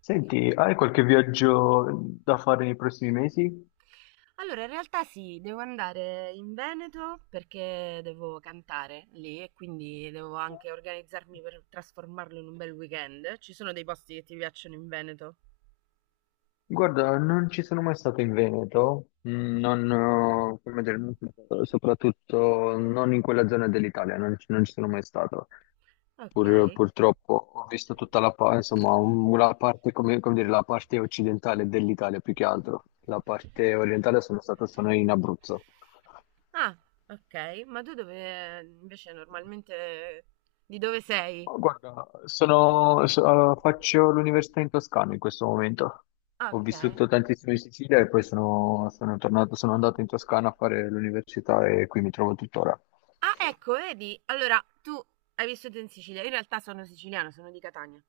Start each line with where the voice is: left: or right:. left: Senti, hai qualche viaggio da fare nei prossimi mesi?
right: Allora, in realtà sì, devo andare in Veneto perché devo cantare lì e quindi devo anche organizzarmi per trasformarlo in un bel weekend. Ci sono dei posti che ti piacciono in Veneto?
left: Guarda, non ci sono mai stato in Veneto,
right: Mm,
left: non, come dire, soprattutto non in quella zona dell'Italia, non, ci non ci sono mai stato.
right: ok.
left: Purtroppo ho visto tutta la, insomma, la parte, come dire, la parte occidentale dell'Italia più che altro. La parte orientale sono stato solo in Abruzzo.
right: Ah, ok. Ma tu dove invece normalmente di dove sei?
left: Ma guarda, sono, allora, faccio l'università in Toscana in questo momento. Ho
right: Ok.
left: vissuto tantissimo in Sicilia e poi sono tornato, sono andato in Toscana a fare l'università e qui mi trovo tuttora.
right: Ah, ecco, vedi? Allora, tu hai vissuto in Sicilia. Io in realtà sono siciliana, sono di Catania.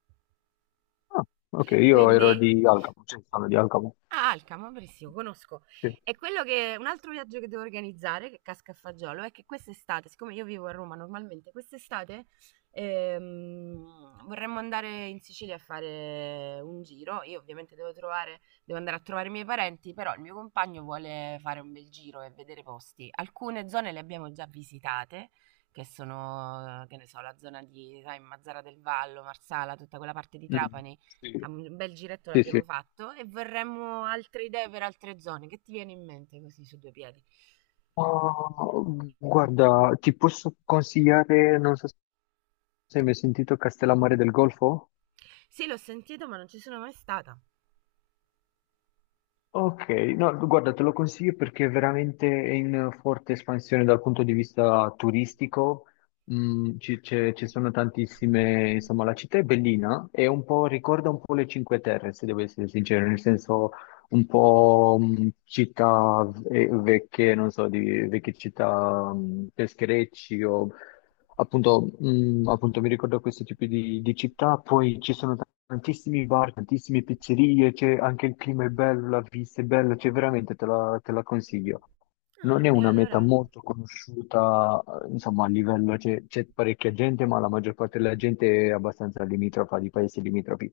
left: Ah, ok, io
right: Quindi?
left: ero di Alcamo, cioè sono di Alcamo.
right: Ah, Alcamo, benissimo, conosco.
left: Sì.
right: E quello che un altro viaggio che devo organizzare, che casca a fagiolo, è che quest'estate, siccome io vivo a Roma normalmente, quest'estate vorremmo andare in Sicilia a fare un giro. Io ovviamente devo trovare, devo andare a trovare i miei parenti, però il mio compagno vuole fare un bel giro e vedere posti. Alcune zone le abbiamo già visitate, che sono, che ne so, la zona di, sai, Mazzara del Vallo, Marsala, tutta quella parte di
left: Mm,
right: Trapani. Ah,
left: sì.
right: un bel giretto
left: Sì,
right: l'abbiamo
left: sì.
right: fatto e vorremmo altre idee per altre zone. Che ti viene in mente così su due piedi?
left: Ma, guarda, ti posso consigliare, non so se hai mai sentito Castellammare del Golfo?
right: Sì, l'ho sentito, ma non ci sono mai stata.
left: Ok, no, guarda, te lo consiglio perché veramente è in forte espansione dal punto di vista turistico. Ci sono tantissime, insomma, la città è bellina e un po', ricorda un po' le Cinque Terre, se devo essere sincero, nel senso un po' città vecchie, non so, di vecchie città pescherecci o appunto, mi ricordo questi tipi di città, poi ci sono tantissimi bar, tantissime pizzerie, c'è anche il clima è bello, la vista è bella, cioè veramente te la consiglio. Non
right: Ah,
left: è
right: e
left: una meta
right: allora.
left: molto conosciuta, insomma, a livello, c'è parecchia gente, ma la maggior parte della gente è abbastanza limitrofa, di paesi limitrofi,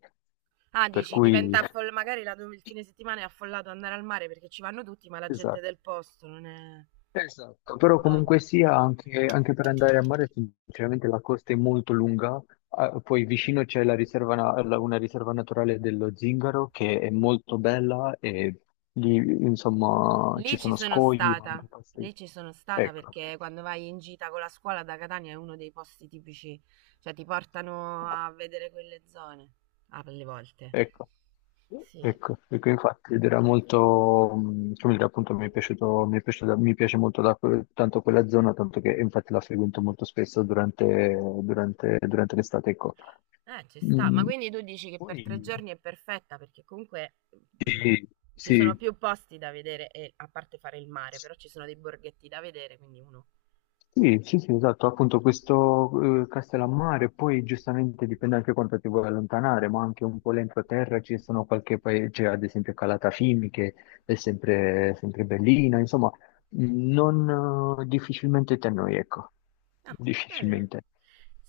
right: Ah,
left: per
right: dici,
left: cui,
right: diventa affoll- magari la- il fine settimana è affollato andare al mare perché ci vanno tutti, ma la gente
left: esatto.
right: del posto non è.
left: Esatto, però
right: Ah.
left: comunque sia anche per andare a mare, sinceramente la costa è molto lunga. Ah, poi vicino c'è la riserva na- la- una riserva naturale dello Zingaro che è molto bella e lì insomma
right: Lì
left: ci
right: ci
left: sono
right: sono
left: scogli, ma
right: stata,
left: anche passi.
right: lì ci sono stata
left: Ecco.
right: perché quando vai in gita con la scuola da Catania è uno dei posti tipici, cioè ti portano a vedere quelle zone, alle volte.
left: Ecco,
right: Sì,
left: ecco, ecco, infatti ed era molto, come dire, appunto mi è piaciuto, mi piace molto tanto quella zona, tanto che infatti la frequento molto spesso durante l'estate, ecco.
right: ci sta. Ma
left: Mm,
right: quindi tu dici che per tre
left: Poi,
right: giorni è perfetta perché comunque mh,
left: sì,
right: ci sono
left: sì.
right: più posti da vedere, e, a parte fare il mare, però ci sono dei borghetti da vedere, quindi uno...
left: Sì, sì, sì, esatto, appunto questo Castellammare, poi giustamente dipende anche quanto ti vuoi allontanare, ma anche un po' l'entroterra ci sono qualche paese, ad esempio Calatafimi, che è sempre, sempre bellina, insomma, non difficilmente te noi, ecco,
right: Ah, bello.
left: difficilmente.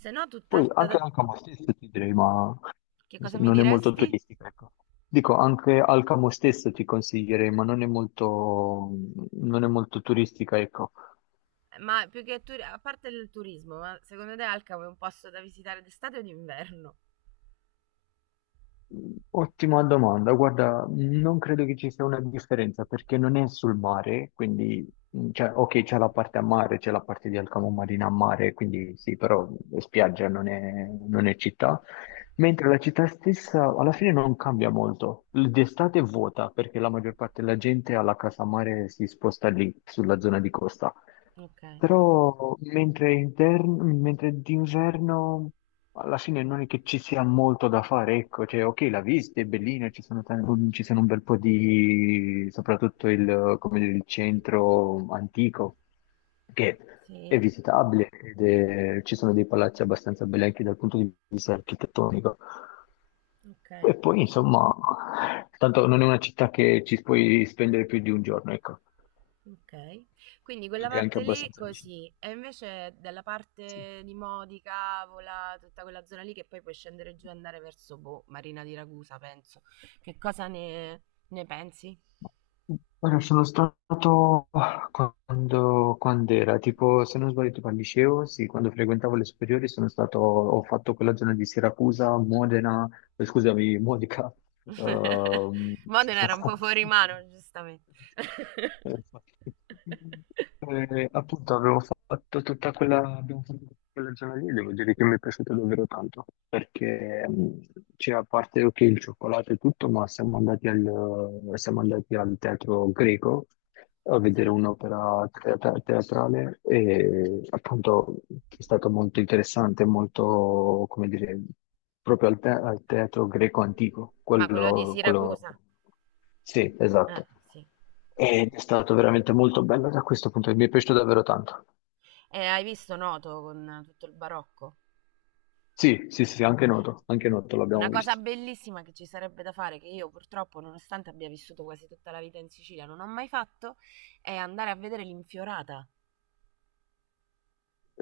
right: Se no,
left: Poi anche
right: tutt'altra...
left: Alcamo stesso ti direi, ma
right: Che cosa
left: insomma,
right: mi
left: non è molto
right: diresti?
left: turistica, ecco. Dico, anche Alcamo stesso ti consiglierei, ma non è molto turistica, ecco.
right: Ma più che turi- a parte il turismo, ma secondo te Alcamo è un posto da visitare d'estate o d'inverno?
left: Ottima domanda. Guarda, non credo che ci sia una differenza perché non è sul mare, quindi, cioè, ok, c'è la parte a mare, c'è la parte di Alcamo Marina a mare, quindi sì, però è spiaggia non è città. Mentre la città stessa alla fine non cambia molto. D'estate è vuota perché la maggior parte della gente alla casa mare si sposta lì, sulla zona di costa.
right: Ok.
left: Però mentre d'inverno alla fine non è che ci sia molto da fare, ecco, cioè ok la vista è bellina, ci sono un bel po' di, soprattutto il, come dire, il centro antico, che è
right: Sì.
left: visitabile ci sono dei palazzi abbastanza belli anche dal punto di vista architettonico.
right: Ok,
left: E poi, insomma, tanto non è una città che ci puoi spendere più di un giorno, ecco,
right: ok. Quindi quella
left: ed è anche
right: parte lì
left: abbastanza vicino.
right: così, e invece dalla
left: Sì.
right: parte di Modi, Cavola, tutta quella zona lì che poi puoi scendere giù e andare verso boh, Marina di Ragusa, penso. Che cosa ne, ne pensi?
left: Allora, sono stato quando era, tipo, se non sbaglio, tipo al liceo, sì, quando frequentavo le superiori sono stato, ho fatto quella zona di Siracusa, Modena, scusami, Modica, ehm, ci
right: Modena
left: sono-
right: era un po' fuori mano, giustamente.
left: Appunto avevo fatto tutta quella zona lì, devo dire che mi è piaciuto davvero tanto, perché cioè, a parte ok, il cioccolato e tutto, ma siamo andati al teatro greco a vedere
right: Sì,
left: un'opera teatrale e appunto è stato molto interessante, molto, come dire, proprio al teatro greco antico,
right: ma quello di
left: quello,
right: Siracusa?
left: quello... Sì,
right: Ah,
left: esatto.
right: sì.
left: Ed è stato veramente molto bello da questo punto, mi è piaciuto davvero tanto.
right: Hai visto Noto con tutto il barocco?
left: Sì, sì, sì, sì, anche Noto l'abbiamo
right: Una cosa
left: visto.
right: bellissima che ci sarebbe da fare, che io purtroppo, nonostante abbia vissuto quasi tutta la vita in Sicilia, non ho mai fatto, è andare a vedere l'infiorata.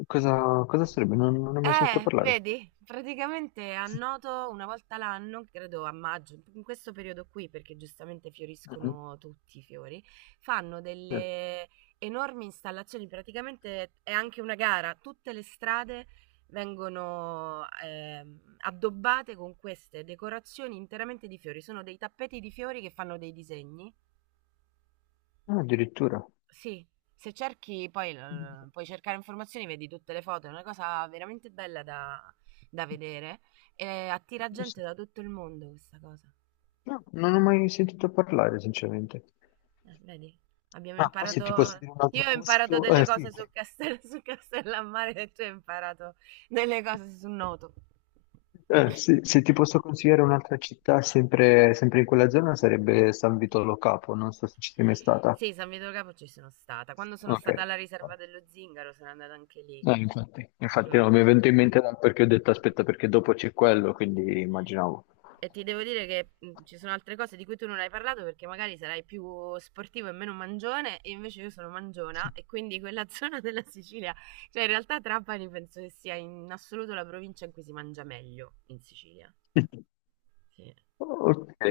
left: Cosa sarebbe? Non ne ho mai sentito parlare.
right: Vedi? Praticamente annoto una volta l'anno, credo a maggio, in questo periodo qui, perché giustamente
left: Mhm.
right: fioriscono tutti i fiori, fanno
left: Eh,
right: delle enormi installazioni, praticamente è anche una gara, tutte le strade vengono addobbate con queste decorazioni interamente di fiori, sono dei tappeti di fiori che fanno dei disegni,
left: ah, addirittura.
right: sì, se cerchi poi l- puoi cercare informazioni, vedi tutte le foto, è una cosa veramente bella da, da vedere e attira gente da tutto il mondo questa cosa.
left: No, non ho mai sentito parlare, sinceramente.
right: Vedi, abbiamo
left: Ah, poi se ti posso
right: imparato,
left: dire un altro
right: io ho imparato
left: posto,
right: delle
left: sì.
right: cose su, Castel, su Castellammare e tu hai imparato delle cose su Noto.
left: Sì, se ti posso consigliare un'altra città, sempre, sempre in quella zona, sarebbe San Vito Lo Capo, non so se ci sei mai stata.
right: Sì, San Vito del Capo ci sono stata. Quando sono
left: Ok.
right: stata alla riserva dello Zingaro sono andata anche lì.
left: Infatti, infatti
right: Mm.
left: no, mi è venuto in mente perché ho detto aspetta perché dopo c'è quello, quindi immaginavo.
right: E ti devo dire che ci sono altre cose di cui tu non hai parlato perché magari sarai più sportivo e meno mangione, e invece io sono mangiona e quindi quella zona della Sicilia, cioè in realtà Trapani penso che sia in assoluto la provincia in cui si mangia meglio in Sicilia. Sì,
left: Ok,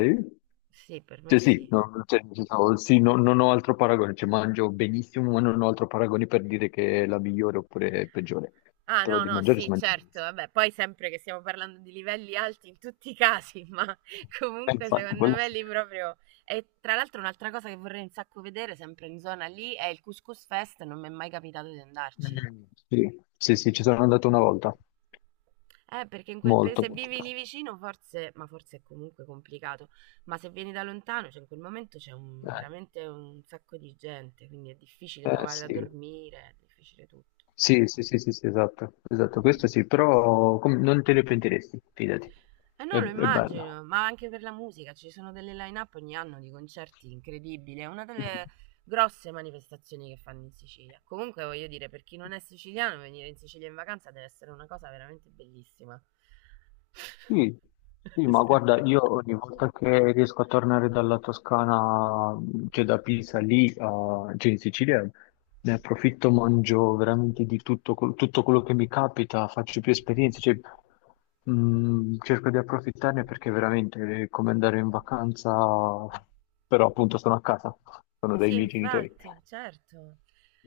right: sì, per me
left: cioè sì,
right: sì.
left: no, cioè, nel senso, sì, non ho altro paragone, cioè mangio benissimo, ma non ho altro paragone per dire che è la migliore oppure peggiore,
right: Ah
left: però
right: no,
left: di
right: no,
left: mangiare si
right: sì,
left: mangia
right: certo,
left: benissimo.
right: vabbè, poi sempre che stiamo parlando di livelli alti in tutti i casi, ma comunque
left: Infatti,
right: secondo
left: quello
right: me
left: sì.
right: lì proprio... E tra l'altro un'altra cosa che vorrei un sacco vedere, sempre in zona lì, è il Couscous Fest, non mi è mai capitato di andarci.
left: Mm, sì, sì, sì, ci sono andato una volta,
right: Perché in quel paese,
left: molto,
right: se
left: molto
right: vivi lì vicino, forse, ma forse è comunque complicato, ma se vieni da lontano, cioè in quel momento c'è un-
left: bene.
right: veramente un sacco di gente, quindi è difficile trovare da
left: Sì.
right: dormire, è difficile tutto.
left: Sì, sì, sì, sì, sì, esatto, esatto,
right: Mm.
left: questo sì, però non te ne pentiresti, fidati,
right: Eh
left: è,
right: no, lo
left: è bello.
right: immagino, ma anche per la musica, ci sono delle line-up ogni anno di concerti incredibili, è una delle
left: Mhm.
right: grosse manifestazioni che fanno in Sicilia. Comunque voglio dire, per chi non è siciliano, venire in Sicilia in vacanza deve essere una cosa veramente bellissima.
left: Sì, sì, ma guarda, io ogni volta che riesco a tornare dalla Toscana, cioè da Pisa lì, cioè in Sicilia, ne approfitto, mangio veramente di tutto, tutto quello che mi capita, faccio più esperienze, cioè, cerco di approfittarne perché veramente è come andare in vacanza, però appunto sono a casa, sono dai
right: Sì,
left: miei genitori.
right: infatti, certo.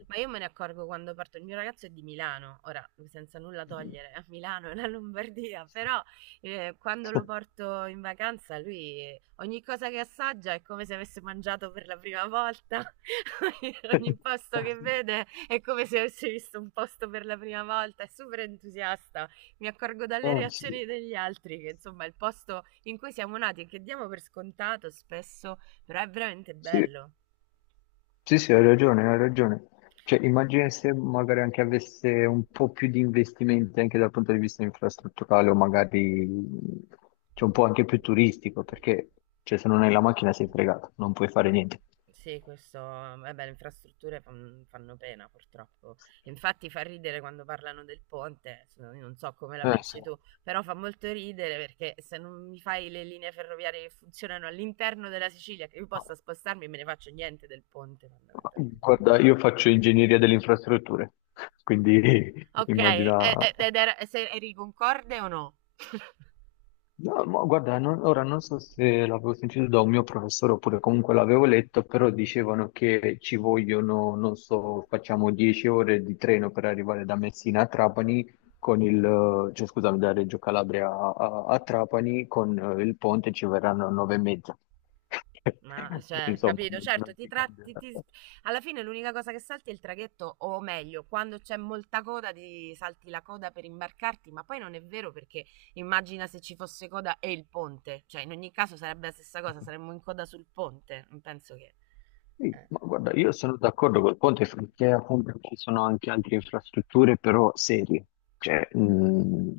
right: Ma io me ne accorgo quando parto. Il mio ragazzo è di Milano, ora senza nulla togliere a Milano e la Lombardia, però quando lo porto in vacanza, lui ogni cosa che assaggia è come se avesse mangiato per la prima volta. Ogni posto
left: Ah,
right: che
left: sì.
right: vede è come se avesse visto un posto per la prima volta. È super entusiasta. Mi accorgo dalle
left: Ah, sì.
right: reazioni degli altri che insomma il posto in cui siamo nati e che diamo per scontato spesso, però è veramente
left: Sì.
right: bello.
left: Sì, sì, hai ragione, hai ragione. Cioè, immagina se magari anche avesse un po' più di investimenti anche dal punto di vista infrastrutturale o magari cioè, un po' anche più turistico, perché cioè, se non hai la macchina sei fregato, non puoi fare niente.
right: Sì, questo, vabbè, le infrastrutture fan- fanno pena purtroppo. Infatti fa ridere quando parlano del ponte, s- io non so come la
left: Sì.
right: pensi tu, però fa molto ridere perché se non mi fai le linee ferroviarie che funzionano all'interno della Sicilia, che io possa spostarmi, me ne faccio niente del ponte fondamentalmente.
left: Guarda, io faccio ingegneria delle infrastrutture, quindi
right: Ok,
left: immagina.
right: e- ed era- se- eri concorde o no?
left: No, ma guarda, ora non so se l'avevo sentito da un mio professore oppure comunque l'avevo letto, però dicevano che ci vogliono, non so, facciamo 10 ore di treno per arrivare da Messina a Trapani, con il, cioè scusami, da Reggio Calabria a Trapani, con il ponte ci verranno 9 e mezza.
right: Ma, cioè,
left: Insomma,
right: capito?
left: non,
right: Certo,
left: non
right: ti
left: ti cambia.
right: tratti, ti- alla fine l'unica cosa che salti è il traghetto, o meglio, quando c'è molta coda ti salti la coda per imbarcarti, ma poi non è vero perché immagina se ci fosse coda e il ponte, cioè in ogni caso sarebbe la stessa cosa, saremmo in coda sul ponte, non penso che...
left: Sì,
right: eh.
left: ma guarda, io sono d'accordo col ponte perché appunto ci sono anche altre infrastrutture però serie, cioè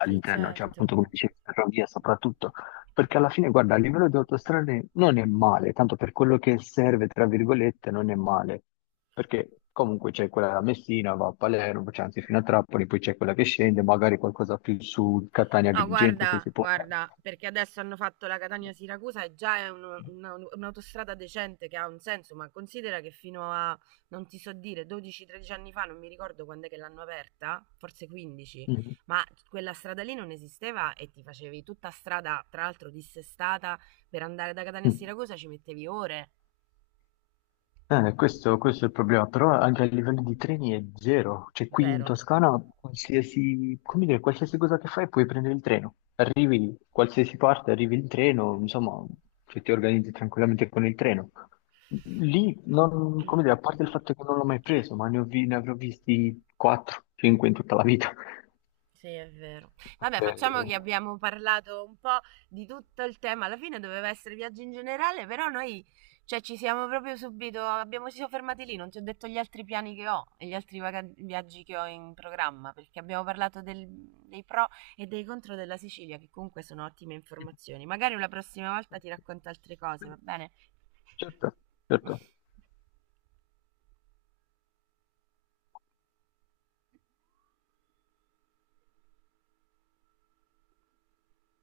right: Sì,
left: cioè
right: certo.
left: appunto come dicevi, ferrovia soprattutto, perché alla fine, guarda, a livello di autostrade non è male, tanto per quello che serve, tra virgolette, non è male, perché comunque c'è quella da Messina, va a Palermo, c'è anzi fino a Trapani, poi c'è quella che scende, magari qualcosa più su
right: No,
left: Catania-Agrigento se
right: guarda,
left: si può fare.
right: guarda, perché adesso hanno fatto la Catania-Siracusa e già è uno- una- un'autostrada decente che ha un senso, ma considera che fino a, non ti so dire, 12-13 anni fa, non mi ricordo quando è che l'hanno aperta, forse 15, ma quella strada lì non esisteva e ti facevi tutta strada, tra l'altro dissestata, per andare da Catania a
left: Mm.
right: Siracusa ci mettevi ore,
left: Questo è il problema, però anche a livello di treni è zero, cioè qui in
right: zero.
left: Toscana qualsiasi, come dire, qualsiasi cosa che fai puoi prendere il treno, arrivi qualsiasi parte, arrivi il treno, insomma, cioè, ti organizzi tranquillamente con il treno. Lì, non, come dire, a parte il fatto che non l'ho mai preso, ma ne avrò visti 4-5 in tutta la vita,
right: Sì, è vero. Vabbè,
left: perché...
right: facciamo che abbiamo parlato un po' di tutto il tema. Alla fine doveva essere viaggio in generale, però noi, cioè, ci siamo proprio subito, abbiamo, ci siamo fermati lì, non ti ho detto gli altri piani che ho e gli altri vaga- viaggi che ho in programma, perché abbiamo parlato del- dei pro e dei contro della Sicilia, che comunque sono ottime informazioni. Magari la prossima volta ti racconto altre cose, va bene?
left: Certo, certo.